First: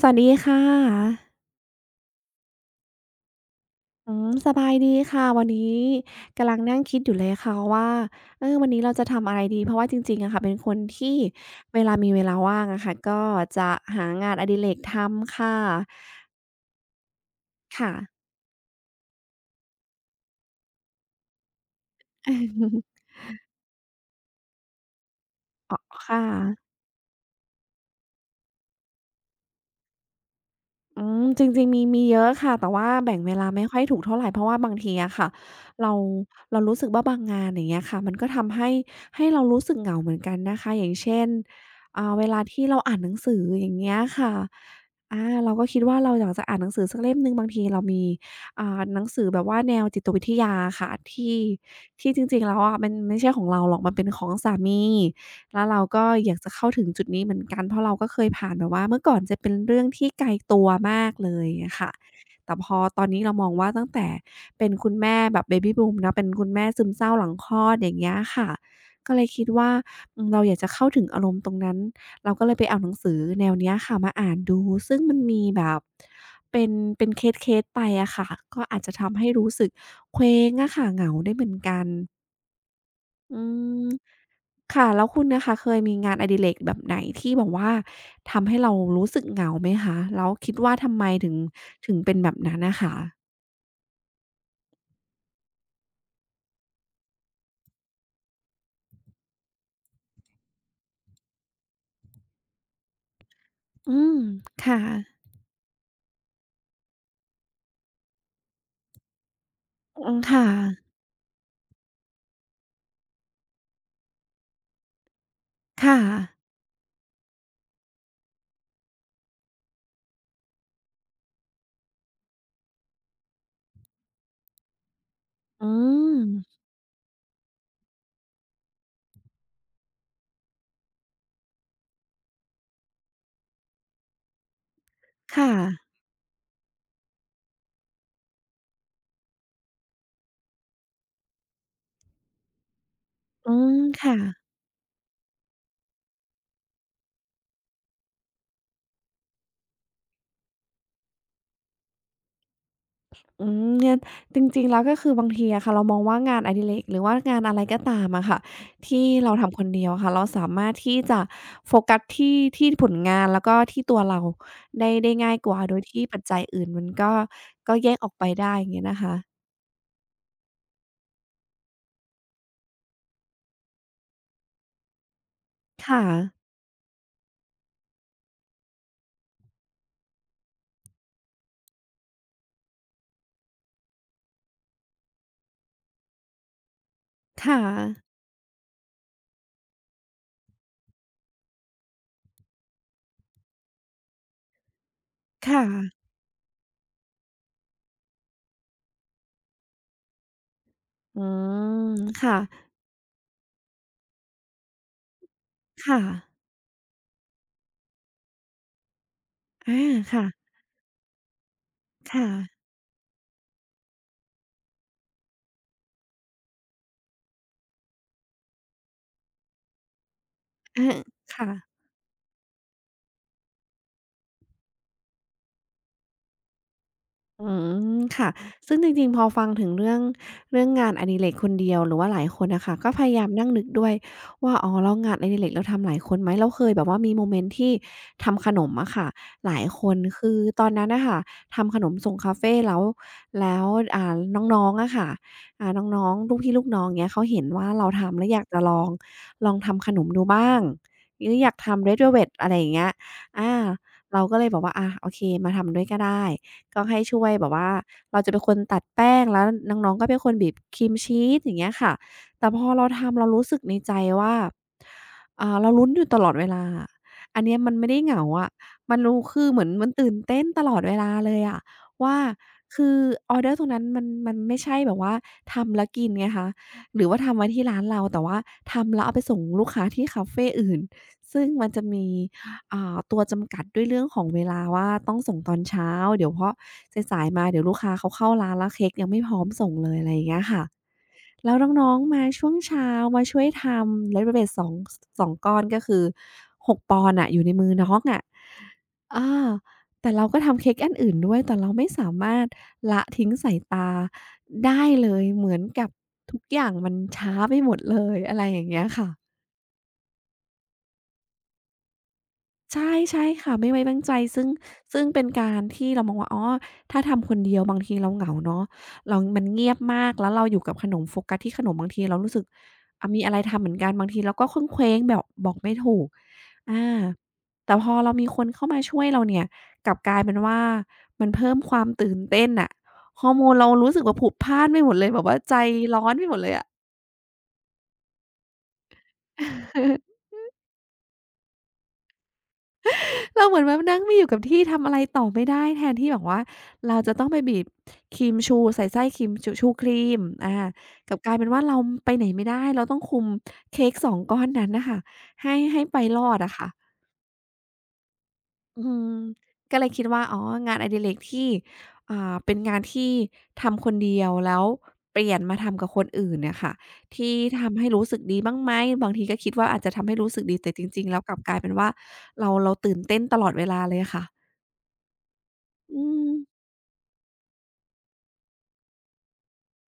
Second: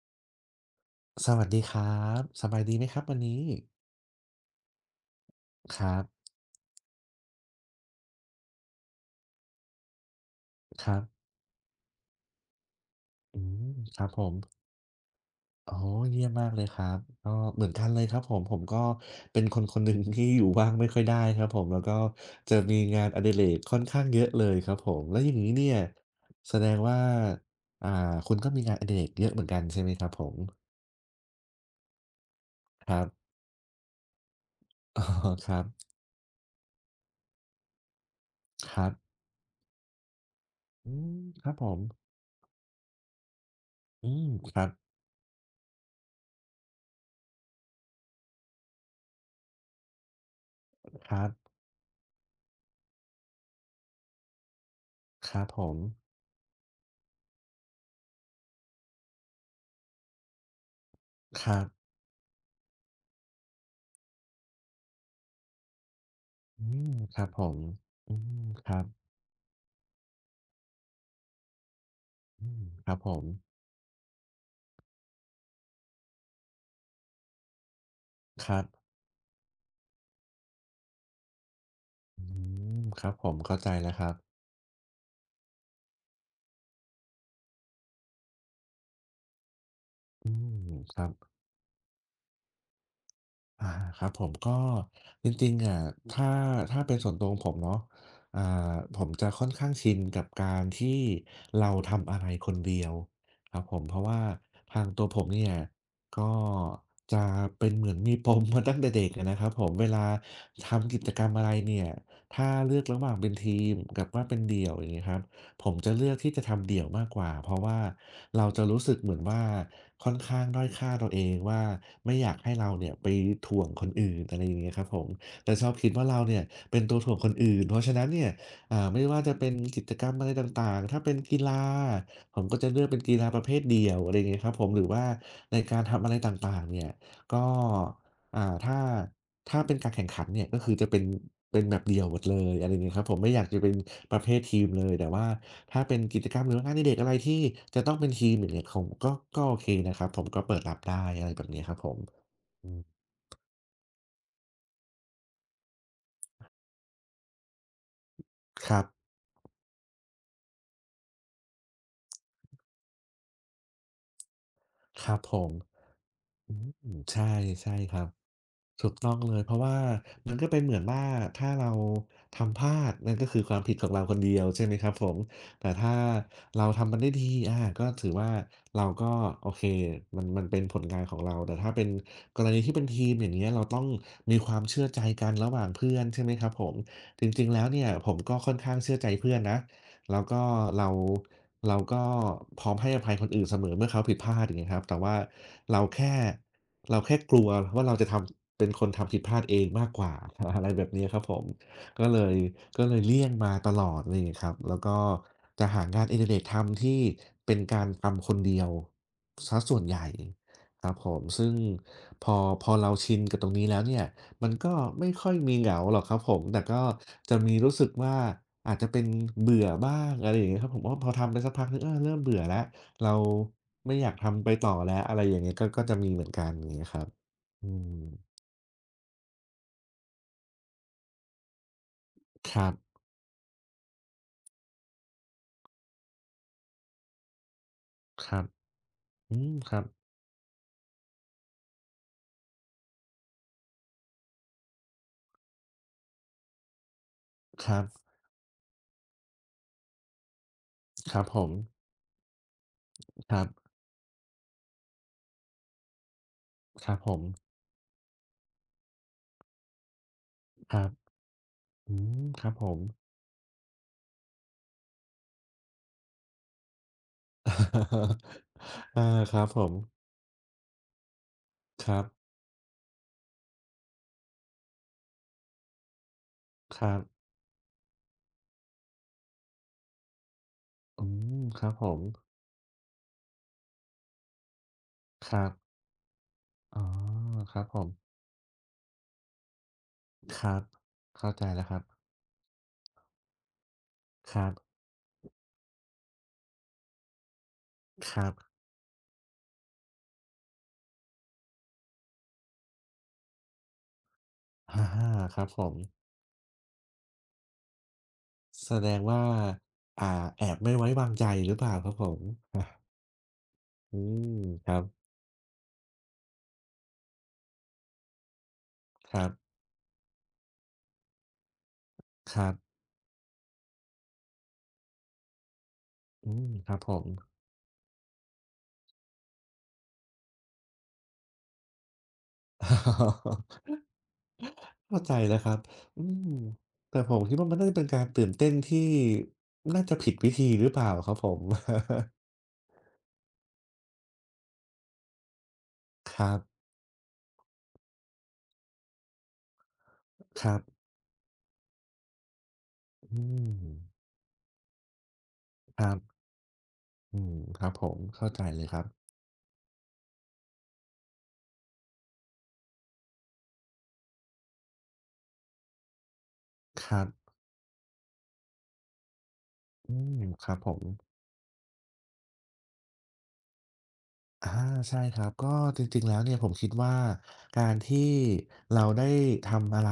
สวัสดีค่ะสวัสดีครับสบายดีไหมครับวันนี้อืมสบายดีค่ะ วันคนี้รับกำลังนั่งคิดอยู่เลยค่ะว่าวันนี้เราจะทำอะไรดี เพราะว่าจริงๆอะค่ะเป็นคนครัที่บเวลามีเวลาว่างอะค่ะก็อืจะมคหารับผงามนอดิเรกทำค่ะอ๋อเยี่ยมมากเลยครับก็เหมือนกันค่ะเลยครับผมก็เป็นคนคนหนึ่งที่อยู่ว่างไม่ค่อยได้ครับผมแล้วก็จะมีงานอดิเรกค่อนข้างเยอะเลยครับผมแล้วอย่างงี้เนี่ยค่ะ แสดงว่าอ่าคุณก็มีงานอดิเรกเยอะเหมือนกันใช่ไหมครับผมอืมจริงๆมีเยอะค่ะแต่ว่าครัแบ่งบเวลาไม่ค่อยถูกเท่าไรเพราะว่าบางทีอ๋ออะค่ะครับเราเรารู้สึกว่าบางงานอย่างเงี้ยค่ะมันก็ทำให้ครับให้เรารู้สึกเหงาเหมือนกันนะคะออืย่างเช่มนครับผมเวลาที่เราอ่านหนังสืออย่างเงี้ยอืมค่ะครับเราก็คิดว่าเราอยากจะอ่านหนังสือสักเล่มหนึ่งบางทีเรามีหนังสือแบบว่าแนวจิตวิทยาอะค่ะครับที่จริงๆแล้วอะมันไม่ใช่ของเราหรอกมันเป็นของสามี ครับผแล้วมเราก็อยากจะเข้าถึงจุดนี้เหมือนกันเพราะเราก็เคยผ่านแบบว่าเมื่อก่อนจะเป็นเรื่องที่ไกลตัวมากเลคยรัอะบค่ะแต่พอตอนนี้เรามองว่าตั้งแต่เป็นคุณแม่แบบ Baby Boom เนาะเป็นคุณอืแม่ซึมมเศร้าคหรับลังผคลมอดอย่างเงี้อืยมค่ะครับ ก็เลยคิดว่าเราอยากจะเข้าถึงอารมณ์ตรงนั้นเราก็อืเลยมไปเอาคหนัรังบผสือมแนวเนี้ยค่ะมาอ่านดูซึ่งมันมีแบบเป็นเป็นเคสๆไปอะค่ะครัก็อาจบจะทำให้รู้สึกเคว้งอะค่ะเหงาได้เหมือนกัน อืมครับผมอืเข้าใจมแล้วครับค่ะแล้วคุณนะคะเคยมีงานอดิเรกแบบไหนที่แบบว่าทำให้เรารู้สึกเหงาไหมคะแล้อืวคิดมว่าคทำรัไมบถึงเป็นแบบนั้นน่ะค่ะอาครับผมก็จริงๆอะถ้าถ้าเป็นส่วนตัวของผมเนาะอ่ผมจะค่อนข้างชินกับการที่เราทำอะไรคนเดียวครับผมอืเพราะมว่าค่ะทางตัวผมเนี่ยก็จะเป็นเหมือนมีปมมาตั้งแต่เด็กอะนะครับผมเวลาอืมค่ะทำกิจกรรมอะไรเนี่ยถ้าเลือกระหว่างเป็นทีมกับว่าเป็นเดี่ยวอย่างงี้ครับ ผมจะค่ะเลือกที่จะทำเดี่ยวมากกว่าเพราะว่าเราจะรู้สึกเหมือนว่าค่อนข้างด้อยค่าตัวเองว่าไม่อยากให้เราเนี่ยไปถ่วงคนอื่นอะไรอย่างเงี้ยครับผมแต่ชออืบคิดว่าเราเนี่ยมเป็นตัวถ่วงคนอื่นเพราะฉะนั้นเนี่ยไม่ว่าจะเป็นกิจกรรมอะไรต่างๆถ้าเป็นกีฬาผมก็จะเลือกเป็นกีฬาประเภทเดี่ยวอะไรอย่างเงี้ยครับผมหรือว่าค่ะในการทำอะไรต่างๆเนี่ยก็อ่าถ้า ถ้าเป็นการแข่งขันเนี่ยก็คือจะเป็นเป็นแบบเดี่ยวหมดเลยอะไรอย่างงี้ครับผมไม่อยากอืจะเป็นมปค่ะ ระเภททีมเลยแต่ว่าถ้าเป็นกิจกรรมหรือว่างานอดิเรกอะไรที่จะต้องเป็นทีมอย่างเงี้ยผมก็โอเคนะครับผมก็เปิดรับได้อะไรแบบนี้ครับผมอืมอืมเนี่ยจริงๆแล้วก็คือบางทีอะค่ะเรามองว่างานอดิเรกหรือว่างานอะไรก็ตามอะค่ะครับที่เราทำคนเดียวอะค่ะเราสามารถที่จะโฟกัสที่ผลงานแล้วก็ที่ตัวเราได้คได้รับง่าผยกมว่าโดยที่ปัจจัยอือื่นมันมก็ใช่ใช่ก็แยคกรัอบ อกไปได้อย่างเงี้ยถูกนะต้องเลคะยเพราะว่ามันก็เป็นเหมือนว่าถ้าเราทำพลาดนั่นก็คือความผิดของเราคนเดียวใช่ไหมครับผมแต่ถ้าค่ะเราทำมันได้ดีอาก็ถือว่าเราก็โอเคมันมันเป็นผลงานของเราแต่ถ้าเป็นกรณีที่เป็นทีมอย่างเงี้ยเราต้องมีความเชื่อใจกันระหว่างเพื่อนใช่ไหมครับผมจริงๆค่ะแล้วเนี่ยผมก็ค่อนข้างเชื่อใจเพื่อนนะ แล้วก็เราเราก็พร้อมให้อภัยคนอื่นเสมอเมื่อเขาผิดพลาดอย่างเงี้ยครับแต่ว่าค่ะเราแค่เราแค่กลัวว่าเราจะทำเป็นคนทำผิดพลาดเองมากกว่า อะไรแบบนี้ครัอืบผมมก็เลยค่ะก็เลยเลี่ยงมาตลอดอะไรอย่างเงี้ยครับแล้วก็จะหาค่ะงานอดิเรกทำที่เป็นการทำคนเดียวเสียส่อาวนใหญ่ค่ะครับผมซึ่งพค่ะ อพอเราชินกับตรงนี้แล้วเนี่ย มันก็ไม่ค่อยมีเหงาหรอกครับผม แต่ก็จะมีรู้สึกว่าอาจจะเป็นเบื่อบ้างอะไรอย่างเงี้ยครับ ผมอาว่าะพอทำไปค่ะ สักพักหนึ่งเออเริ่มเบื่อแล้ว เราไม่อยากทำไปต่อแล้วอะไรอย่างเงี้ยก็จะมีเหมือนกันอย่างเงี้ยครับอือืมมค่ะซึ่งจริงๆพอฟังถึงเรื่องงานอดิเรกคนเดียวหรือว่าหลายคนคน่ะรัค่ะก็บพยายามนั่งนึกด้วยว่าอ๋อแล้วงานอดิเรกเราทำหลายคนไหมเราเคยแบบว่ามีโมเมนต์ที่ครับทำขนมอะค่ะอืหมลายครัคบนคือตอนนั้นน่ะค่ะทำขนมส่งคาเฟแล้วแล้วอ่าน้องๆอะค่ะอ่าน้องๆลูกพี่ลูกน้องเงี้ยเขาเห็นคว่ารับเราทำแล้วอยากจะลองทำขนมดูบ้างคหรับรือผอมยากทำ Red Velvet อะไรอย่างเงี้ยครัอาบเราก็เลยบอกว่าอะโอเคมาทำด้วยก็ได้ ก็ครับให้ผมช่วยแบบว่าเราจะเป็นคนตัดแป้งแล้วน้องๆก็เป็นคนบีบคครัรีบมชีสอย่างเงี้ยค่ะอืมคแต่รับพผอม เราทำเรารู้สึกในใจว่าเราลุ้นอยู่ตลอดเวลาอะอันเนี้ยมันไม่ได้เหงาอะ เอมันอรู้ครัคืบอผเหมือนมมันตื่นเต้นตลอดเวลาเลยอะครัว่าบคือออร์เดอร์ตรงนั้นมันไม่ใช่แบบว่าทำแล้วกินไงคะครัหรือว่าบทำไว้ที่ร้านเราแต่ว่าทำแล้วเอาไปส่งลูกค้าที่คาเฟอื่นอืมซึ่งคมัรันบจะผมมี ตัวจำกัดด้วยเรื่องของเวลาว่าต้องคส่งรับตอนเช้าเดี๋ยวเพราะอ๋อสายๆมาคเดี๋รัยบวลูผกม ค้าเขาเข้าร้านแล้วเค้กยังไม่พร้อมส่งเลยอะไรอย่างเงี้คยรับ ค่ะเข้าใจแล้วแล้วครับ น้องๆมาช่วงเช้ามาช่วยทำ Red ครั Velvet สองบส2ก้อนก็คือ6ปอนด์อะอยู่ในมือน้องคอะรับอาแต่เราก็ทำเค้กอันอื่นด้วยแต่เราไม่สามารถละทิ้งสายตาอาได้เลยครัเหบมือผนม กับทุกอย่างมันช้าไปหมดเลยอะไรอย่างแสเงี้ยดงค่ะ ว่าอ่าแอบไม่ไว้วางใจหรือเปล่าครับผมอาใช่ใช่ค่ะไม่ไว้อืวางใจมซึ่งครับซึ่งเป็นการที่เรามองว่าอ๋อถ้าทำคนเดียวบางทีเราเหงาเนาะคเรารับมันเงียบมากแล้วเราอยู่กับขนมโฟกัสที่ขนมบางทีเรารู้คสึกรับอะมีอะไรทำเหมือนกันบางทีเราก็เคว้งเควงแบบบอกไม่ถูกอืมครับอาผม แต่พอเรามีคนเข้ามาช่วยเราเนี่ยกลับกลายเป็นว่ามันเพิ่มความตื่นเต้นน่ะฮ อร์โมนเรารู้สึกว่าผุดพล่านไปหมดเข้าเลยใจแบบแล้ว่าวครัใจบอืร้อนไปมหมดเลยอะ แต่ผมคิดว่ามันน่าจะเป็นการตื่นเต้นที่ น่าจะผิดวิธีหรือเปล่าครับผม เราเหมือนแบบนั่งมีอยู่กับที่ทำอะไรต่อไม่ได้แทนที่ คแบบรัว่าบ เราจะต้องไปบีบครีมชูใส่ไส้ครีมชูชูครีมครับกลับกลายเป็นว่าเราไปไหนไม่ได้เราต้องอืคุมมเค้กสองก้อนนั้นน่ะค่ะให้คให้รัไปบรอดอะค่ะอืมครับผม เข้าใจเลยครัอืบ มก็เลยคิดว่าอ๋องานอดิเรกที่เป็นงานที่ทำคนเดียวแล้วเปลี่ยนมาทำกับคนอื่นเนี่ยค่ะครับที่ทำให้รู้สึกดีบ้างไหมบางทีก็คิดว่าอาจจะอืทำให้มรู้สึคกรัดีบผแต่ม จริงๆแล้วกลับกลายเป็นว่าเราตื่นเต้นตลอดเวลาเลยอะค่ะ อาใช่ครับก็จริอืงๆแล้วมเนี่ยผมคิดว่าการที่เราได้ทำอะไร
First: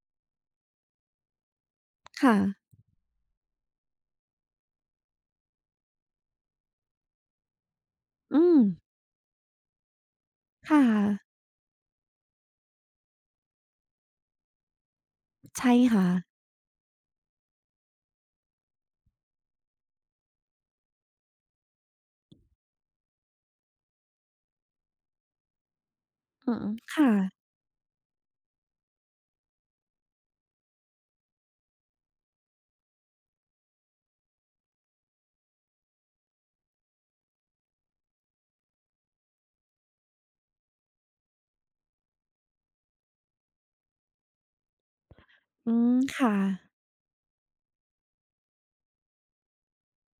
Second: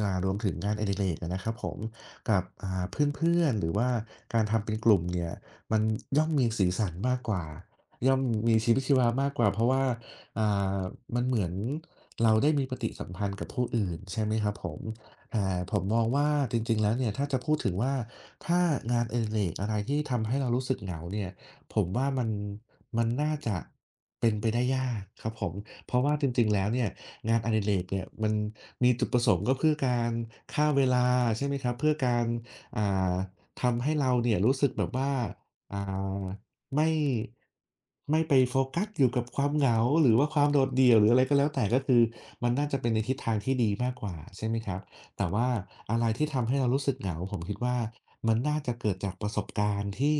รวมถึงงานอดิเรกอะนะครับผมค่ะกับเพื่อนๆหรือว่าการทำเป็นกลุ่มเนี่ยมันย่อมมีสีสันมากกว่าย่อมอืมีมชีวิตชีวามากกว่าเพราะว่าอ่าค่ะ มันเหมือนเราได้มีปฏิสัมพันธ์กับผู้อื่นใช่ไหมครับผมแต่ใช่ผมมองค่ะว่าจริงๆแล้วเนี่ยถ้าจะพูดถึงว่าถ้างานอดิเรกอะไรที่ทำให้เรารู้สึกเหงาเนี่ย ผมว่ามันน่าจะเป็นไปได้ยากครับผมเพราะว่าจริงอืๆแล้มวเนี่ยค่ะงานอดิเรกเนี่ยมันมีจุดประสงค์ก็เพื่อการฆ่าเวลาใช่ไหมครับเพื่อการอ่าทำให้เราเนี่ยรู้สึกแบบว่าอ่าไม่ไม่ไปโฟกัสอยู่กับความเหงาหรือว่าความโดดเดี่ยวหรืออะไรก็แล้วแต่ก็คือมันน่าจะเป็นในทิศทางที่ดีมากกว่าใช่ไหมครับ แต่ว่าอืมอะไรที่ค่ะ ทำให้เรารู้สึกเหงาผมคิดว่ามันน่าจะเกิดจากประสบการณ์ที่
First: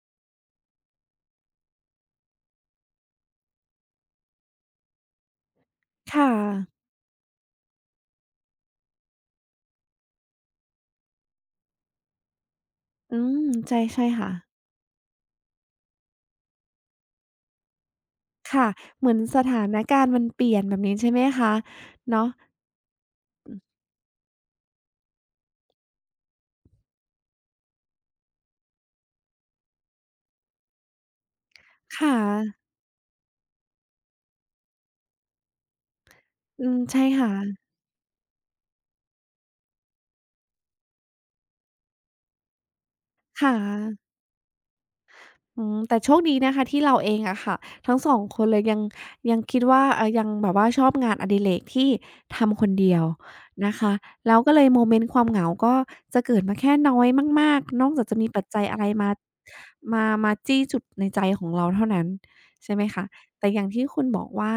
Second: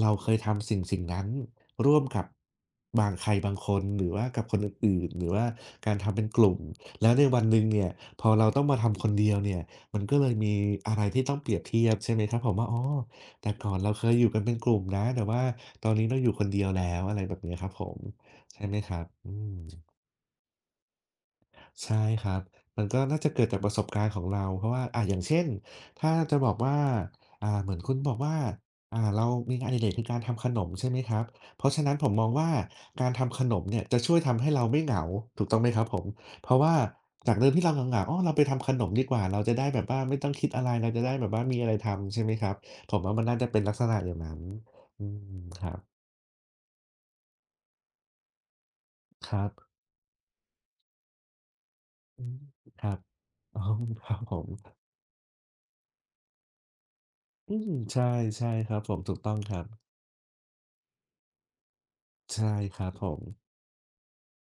เราเคยทำสิ่งนั้นร่วมกับบางใครบางคนหรือว่ากับคนอื่นๆหรือว่าการทำเป็นค่ะกลุ่มแล้วในวันหนึ่งเนี่ยพอเราต้องมาทำคนเดียวเนี่ยมันก็เลยมีอะไรที่ต้องเปรียบเทียบใช่ไหมครับผมว่าอ๋ออืมแต่ก่อใช่นเราเคใช่ยอค่ะ ยู่กันเป็นกลุ่มนะแต่ว่าตอนนี้เราอยู่คนเดียวแล้วอะไรแบบเนี้ยครับผมใช่ค่ะไหมครับเหมือนอืสถานม การณ์มันเปลี่ยนแบบนี้ใช่ไหมคะใช่คเนาะรับมันก็น่าจะเกิดจากประสบการณ์ของเราเพราะว่าอย่างเช่น ถ้าจะบอกว่าเหมือนคุณบอกว่าเรามีงานอดิเรกคือการทำขนมใช่ไหมครับเพราะฉะนั้นผมค่ะมองว่าการทำขนมเนี่ยจะช่วยทำให้เราไม่เหงา ถูกต้องไหมครับผม เพราะอืว่ามใช่ค่ะ จากเดิมที่เราเหงาๆอ้อเราไปทำขนมดีกว่า เราจะได้แบบว่าไม่ต้องคิดอะไรเราจะได้แบบว่ามีอะไรทำใช่ไหมครับผมว่ามันน่าจะค่เป็นลักษณะะ อย่างนั้นอืมคอืรัมบแต่โชคดีนะคะที่เราเองอะค่ะทั้งสองคนเลยยังคยังรับคิดว่ายังแบบว่าชอบงานอดิเรกที่อืมทำคนคเดีรับ ยว อ๋อนะคะครับผแล้วมก็เลยโมเมนต์ความเหงาก็จะเกิดมาแค่น้อยมาอืกมๆนอกจากใช่จะมีปัจใช่จัยครัอะบไรผมมาถูกต้องครับ มามาจี้จุดในใจของเราเท่านั้นใช่ใช่คไหมรับผคะมแต่อย่างที่คุณบอกว่า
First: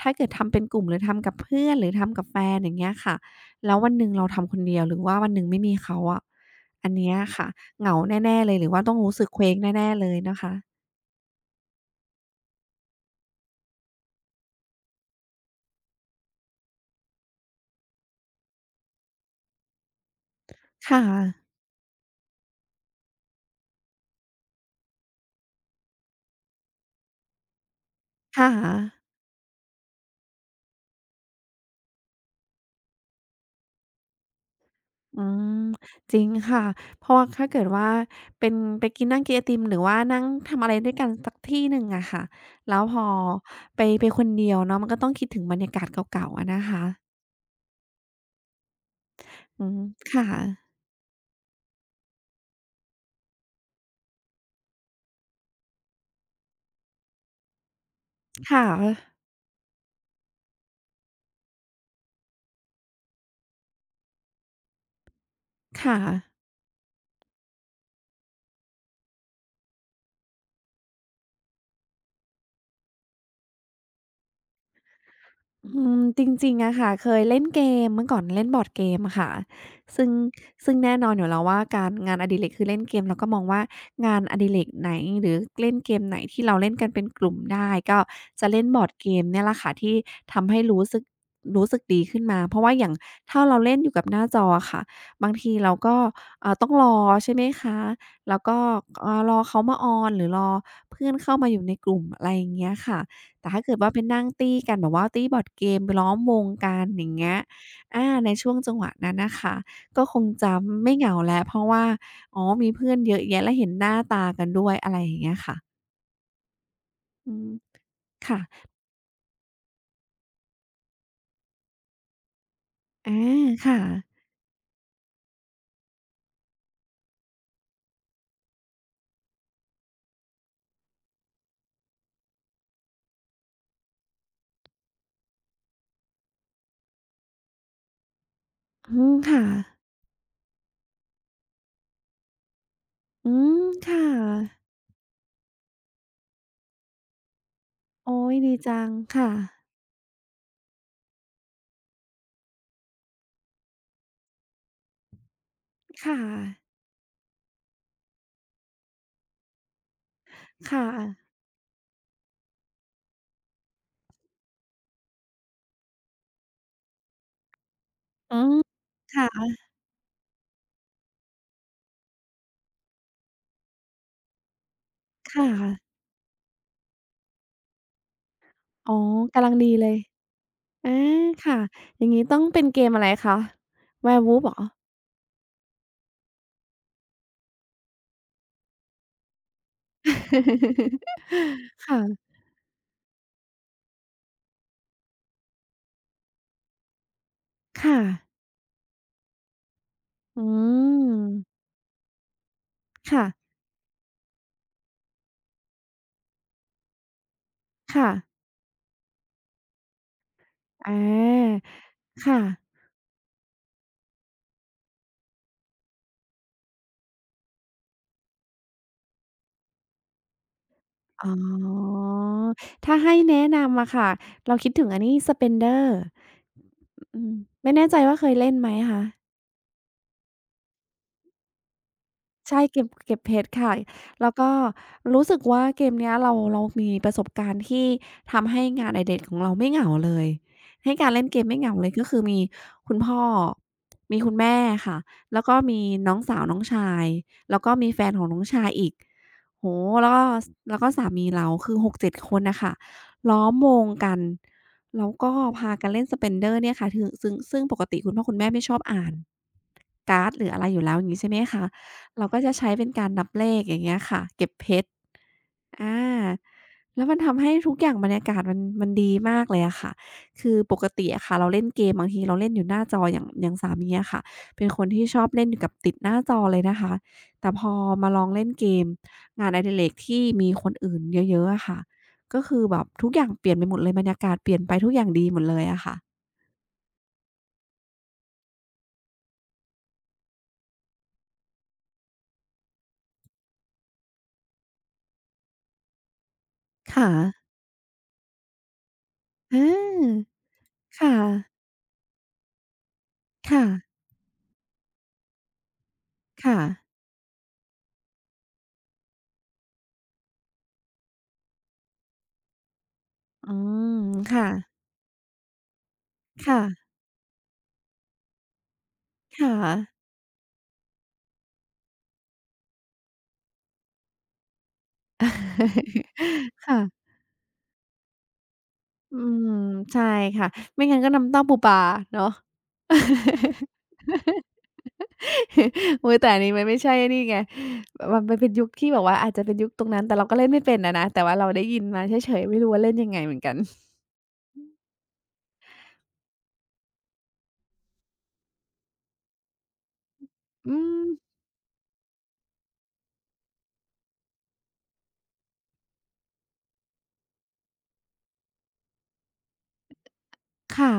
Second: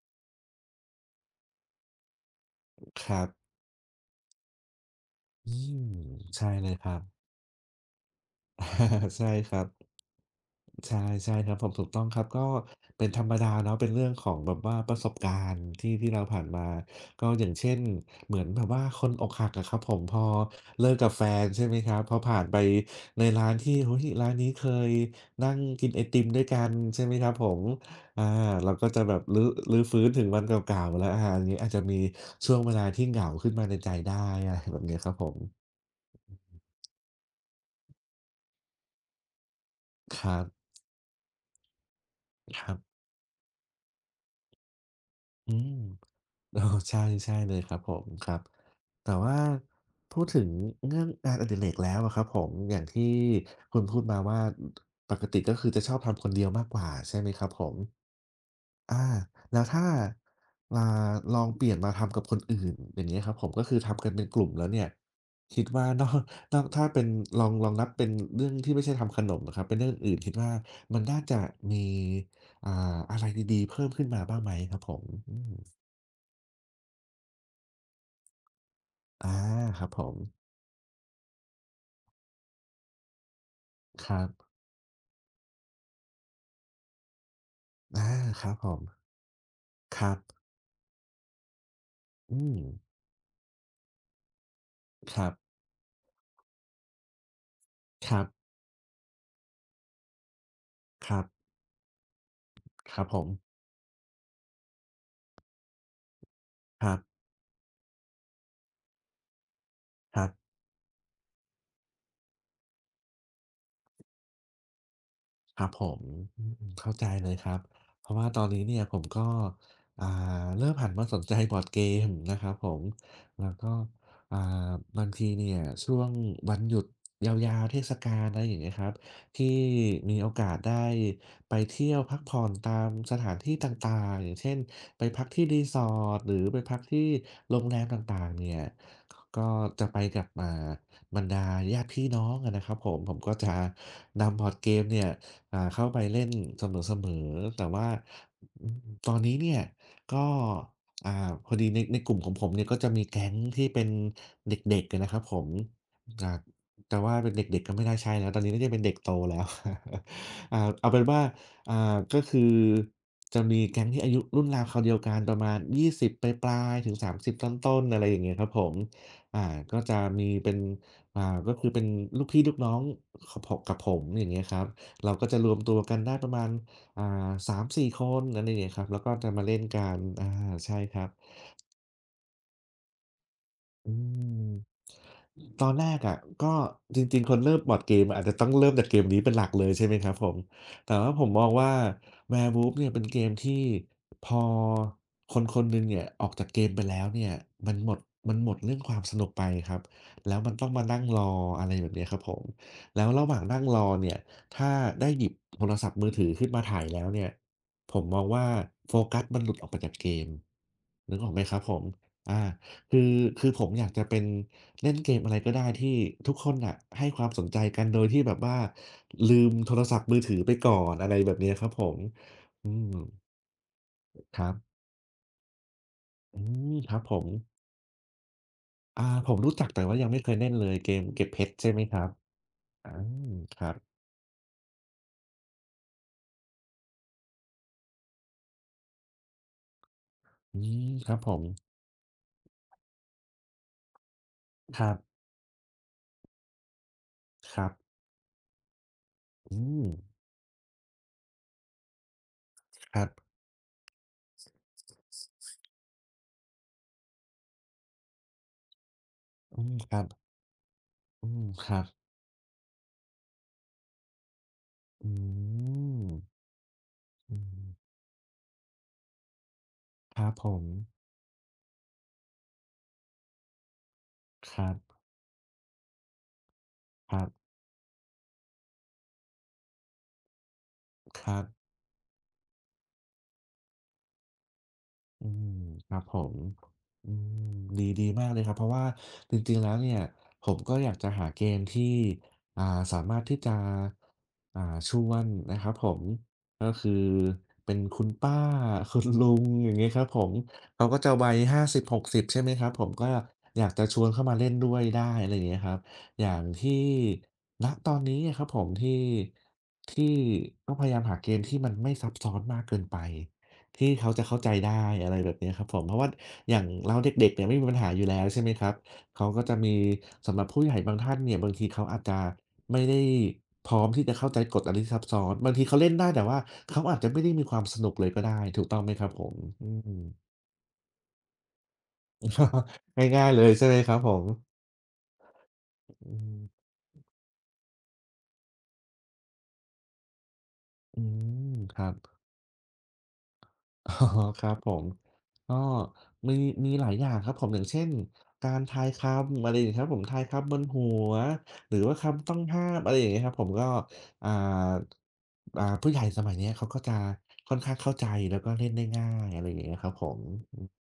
ถ้าเกิดทำเป็นกลุ่มหรือทำกับเพื่อนหรือทำกับแฟนอย่างเงี้ยคค่ะ รับแล้ววันหนึ่งเราทำคนเดียวหรือว่าวันหนึ่งอืไม่มีมเขาอะใช่เลยคอันรับ เนี้ยค่ะเหงาแน่ๆเลยหรือว่าต้องรู้ สึใช่กเคคว้งรับ แน่ๆเลยนะคะ ใช่ใช่ครับผมถูกต้องครับก็เป็นธรรมดาเนาะเป็นเรื่องของแบบว่าประสบการณ์ที่เราผ่านมาก็อย่างเช่นเหมือนแบบว่าคนอกหักอะครับผมพอเลิกค่ะกับแฟนใช่ไหมครับพอผ่านไปในร้านที่โอ้โฮร้านนี้เคยนั่งกินไอติมด้วยกันใช่ไหมครับผมอาค่ะเราก็จะแบบรื้อฟื้นถึงวันเก่าๆแล้วอาอันนี้อาจจะมีช่วงเวลาที่เหงาขึ้นมาในใจได้อะไรแบบนี้ครับอืผมมจริงค่ะ เพราะว่าถ้าเกิดว่าเป็นไปกินนั่งกินไอติมหรือว่านั่คงรับทำอะไรด้วยกันสักที่หนึ่งอะค่ะ ครัแล้บวพอไปไปคนเดียวเนาะมันก็ต้องคิดถึงบรอืรยาม กาศเก่าๆอะ นะอ๋อคะใช่ใช่เลยครับผมครับแต่ว่าอืมพูค่ะดถึงเรื่องงานอดิเรกแล้วอะครับผมอย่างที่คุณพูดมาว่าปกติก็คือจะชอบทำคนเดียวมากกว่าใช่ไหมครับผมค่ะอาแล้วถ้าอ่าลองเปลี่ยนมาทำกับคนอื่นอย่างเงี้ยครับผมก็คือทำกันเป็นกลุ่มแล้วเนี่ยคิดว่าค่ะ นอก ถ้าเป็นลองนับเป็นเรื่องที่ไม่ใช่ทำขนมอะครับเป็นเรื่องอื่นคิดว่ามันน่าจะมีอะไรดีๆเพิ่มขึ้นมาบ้างไหมครับผมอืมอืมจริงๆอะค่ะเคยเล่นเกมเมื่อก่อนเล่นบอร์ดเกมอะอาค่ะครับผซึ่งม ซึ่งแน่นอนอยู่แล้วว่าการงานอดิเรกคือเล่นเกมเราก็มองว่าคงารันอดิบเรกไหนหรือเล่นเกมไหนที่เราเล่นกันเป็นกลุ่มได้ก็อาคจะรับเล่ผนบมอร์ดเกมเนี่ยแหละค่ะที่ครับทำให้รู้สึกรู้สึกดีขึ้นมาอืเพมราะว่าอย่างถ้าเราเล่นอยู่กับหน้าจออะค่ะครับางทีบเราก็ต้องรอใช่ไหมคะครัแล้วบก็รอเขามาออนหรือรอเพื่คอนรัเข้ามาบอยู่ในกลุ่มอะไรอย่างเงี้ยคค่ะ รับผมแต่ถ้าเกิดว่าไปนั่งตี้กันแบบว่าตี้บอร์ดเกมไปล้อมวงกัคนรับอย่างเงี้ยในช่วงจังหวะนั้นน่ะค่ะก็คครังบ จะไม่เหงาแล้วเพราะว่าอ๋อมีเพื่อนเยอะแยะและเห็นหน้าตากันด้วยอะไรอย่างเงี้ยค่ะครับผมอืมเข้าใจเลอืยคมรับเพราะว่าตค่ะอนนี้เนี่ยผมก็อ่เริ่มหันมาสนใจ บอร์ดเกมนะครับผมอาแล้วก็ค่ะอ่าบางทีเนี่ยช่วงวันหยุดยาวๆเทศกาลอะไรอย่างเงี้ยครับที่มีโอกาสได้ไปเที่ยวพักผ่อนตามสถานที่ต่างๆอย่างเช่นไปพักที่ Resort หรือไปพักที่โรงแรมต่างๆเนี่ยอืขมค่ะก็จะไปกับบรรดาญาติพี่น้องอะนะครับผมผมอืก็จะมค่นำบอร์ดะเกมเนี่ย เข้าไปเล่นเสมอๆแต่ว่าโอ๊ยดีอืมจังตอนค่ะนี้เนี่ยก็อ่าพอดีในกลุ่มของผมเนี่ยก็จะมีแก๊งที่เป็นเด็กๆอะนะครับผมค่ะอ่าแต่ว่าเป็นเด็กๆก็ไม่น่าใช่แล้วตอนนี้น่าจะเป็นเด็กโตแล้ว ค่เอาเป็นว่าะอ่าก็คือจะมีแก๊งที่อายุรุ่นราวคราวเดียวกันประมาณ20ปลายๆถึง30ต้นๆอะไรอย่างเงี้อืยครับมผมอ่าค่ะก็จะมีเป็นอ่าก็คือเป็นลูกพี่ลูกน้องขผกับผมอย่างเงี้ยครับ เราก็คจะรวมตัว่ะกันได้ประมาณอ่า3-4คนอะไรอย่างเงี้ยครับอ๋อแล้วก็จะมากำลังเล่นดีเลกัยนอาใช่อาครับ ค่ะอย่างงี้ต้องเป็นเกมอะไรคะ อื werewolf เหรมอ ตอนแรกอะก็จริงๆคนเริ่มบอร์ดเกมอาจจะต้องเริ่มจากเกมนี้เป็นหลักเลยใช่ไหมครับผมแต่ว่าผมมองว่า ค่ะ Werewolf เนี่ยเป็นเกมที่พอคนหนึ่งเนี่ยออกจากเกมไปแล้วเนี่ยมันหมค่ะดมันหมดเรื่องความสนุกไปครับแล้วอืมันต้องมานั่งรอมอะไรแบบเนี้ยครับผมแล้วค่ะระหว่างนั่งรอเนี่ยถ้าได้หยิบโทรศัพท์มือถือขึ้นมาถ่ายแล้วเนี่ยผมค่ะมองว่าโฟกัสมันหลุดออกไปจากเกมนึกออกไหมครัอาบผมอา ค่ะคือคือผมอยากจะเป็นเล่นเกมอะไรก็ได้ที่ทุกคนน่ะให้ความสนใจกันโดยที่แบบว่าลืมโทรศัพท์มือถือไปก่อนอะไรอ๋อแบบเนี้ยครับผมอืมถ้าให้แนะนำอะค่ะ ครัเราคิดบถึงอันนี้ Spender อืมครับผอืมมไม่แน่ใจว่าเคยเล่นไหมคะ ผมรู้จักแต่ว่ายังไม่เคยเล่นเลยเกมเก็บเพชรใช่ไหมครับใช่เก็บอาเก็บเพชรครัค่ะบแล้วก็รู้สึกว่าเกมเนี้ยเรามีประสบการณ์ที่ทำให้งานอดิเรกของเราไม่เหงาเลยอืมให้คการรับเล่นผเกมมไม่เหงาเลยก็คือมีคุณพ่อมีคุณแม่ครับค่ะแล้วก็มีน้องสาวน้องชายคแล้วรัก็มีบแฟนของน้องชายอีกอืโอ้มโฮแล้วก็สแล้วก็สามีเราคือหกเจ็ดคนน่ะค่ะครับล้อมวงกันแล้วก็พากันเล่น Spender เนี่ยค่ะถึซึ่งปกติคุณพ่อคุณแม่ไม่ชอบอ่านอืมครับการ์ดหรืออะไรอยู่แล้วอย่างงี้อืใช่ไหมมคะ ครับเราก็จะใช้เป็นการนับเลขอย่างเงี้ยค่ะเก็บเพชรอือามแล้วมันอืทำให้มทุกอย่างบรรยากาศมันดีมากเลยอะค่ะครับผคือมปกติอะค่ะเราเล่นเกมบางทีเราเล่นอยู่หน้าจออย่างสามีอะค่ะคเป็รันบคนที่ชอบเล่นอยู่กับติดหน้าจอเลยนะคะครับแต่พอมาลองเล่นเกมงานอดิเรกที่มีคนอื่นครัเยบ อะๆอะค่ะก็คือแบบทุกอย่างเปลี่ยนไปหมดเลยบรรยากาศเปลี่ยนไปทุกอย่างดีอืหมดเลมยอะคค่ะรับผมอืมดีดีมากเลยครับเพราะว่าจริงๆแล้วเนี่ยผมก็อยากจะหาเกมที่อ่าสามารถที่จะชวนนะครับผมก็คือค่ะเป็นคุณป้าคุณลุงอาอย่างงี้ครับผมเขาก็จะค่ะวัย50-60ใช่ไหมครับผมก็อค่ะยากจะชวนเข้ามาเล่นด้วยได้อะไรอย่างเงี้ยครับอย่างค่ะค่ะที่ณตอนนี้อะครับผมที่ที่ต้องพยายามหาเกมที่มันไม่ซับซ้อนมากเกินไป อืที่มเขาจะเข้าค่ะใจได้อะไรแบบเนี้ยครับผมเพราะว่าอค่ะ ย่างเราเด็กๆเนี่ยไม่มีปัญหาอยู่แล้วใช่ไหมครับเขาก็จะค่ะ มีสำหรับผู้ใหญ่บางท่านเนี่ยบางทีเขาอาจจะไม่ได้พร้อมที่จะเข้าใจกฎอะไรที่ซับซ้อนบางทีเขาเล่นได้แต่ว่า เขาอาจจะค่ะ ไม่ได้มีความสนุกเลยก็ได้ถูกต้องไหมครับอืผมมอืม ใช่ค่ะ ไม่งั้นก็น้ำเต้าปูปลาเนาะ ง่ายๆเลย ใช่ไหมครับผมโอุ๊ยแต่อันนี้มันไม่ใช่นี่ไง มันเป็นยุคที่แบบว่าอาจจะเป็นยุคตรงนั้น แต่เราก็เล่นไม่เป็นนะอืนะ แต่ว่าเรามได้คยินรับ มาเฉยๆ ไม่รู้ว่าเล่นยังไงเหมือนกัน อ๋อครับผมก็มีมีหลายอย่างครับผมอย่างเช่นการทายคำอะไรอย่างงี้ครับผมทายคำบนอืหัม วหรือว่าคำต้องห้ามอะไรอย่างเงี้ยครับผมก็อ่าผู้ใหญ่สมัยเนี้ยเขาก็จะค่อนข้างเข้าใจแล้วก็เล่นได้ง่ายอะไรอย่างเงี้ยครับผมค่ะ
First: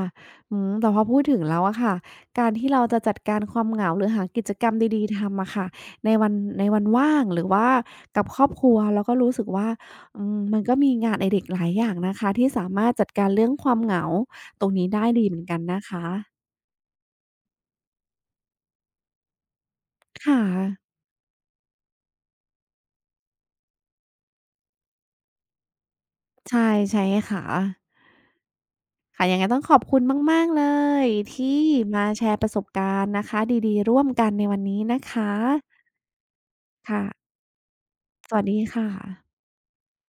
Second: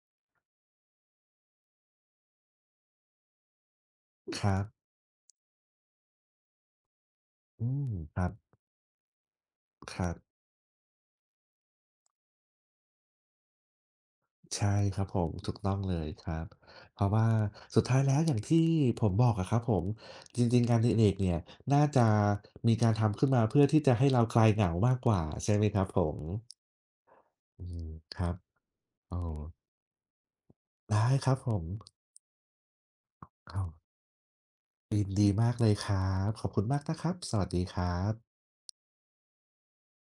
อืมแต่พอพูดถึงแล้วอะค่ะการที่เราจะจัดการความเหงาหรือหาคกิจรักบรรมดีๆทำอะค่ะในวันในวันว่างหรือว่าอืมคกับรับครอบครัวเราก็รู้สึกว่าครับ อืมมันก็มีงานอดิเรกหลายอย่างนะคะที่สามารถจัดการเรื่องความเหงาตรงใช่นี้ครัได้บผดีมเหมือนถูกักนต้องนะเลคะยครับเพราะว่าสุดท้ายแล้วอย่างที่ผมบอกอะครับผมจค่ะริงๆงานอดิเรกเนี่ยน่าจะมีการทำขึ้นมาเพื่อที่จะให้เราคลายเหงามากกว่าใช่ไหมครับผมใช่ใช่ค่ะอืมครับโอ้ค่ะยังไงต้องขอบคุณมากๆเลได้ยครับผที่มมาแชร์ประสบการณ์นะคะอ้าวดีๆร่วมกันในวันนี้นะยินดีคะมากเลยครับขอบคุณมากนะค่ะครับสวัสดีครับสวัสดีค่ะ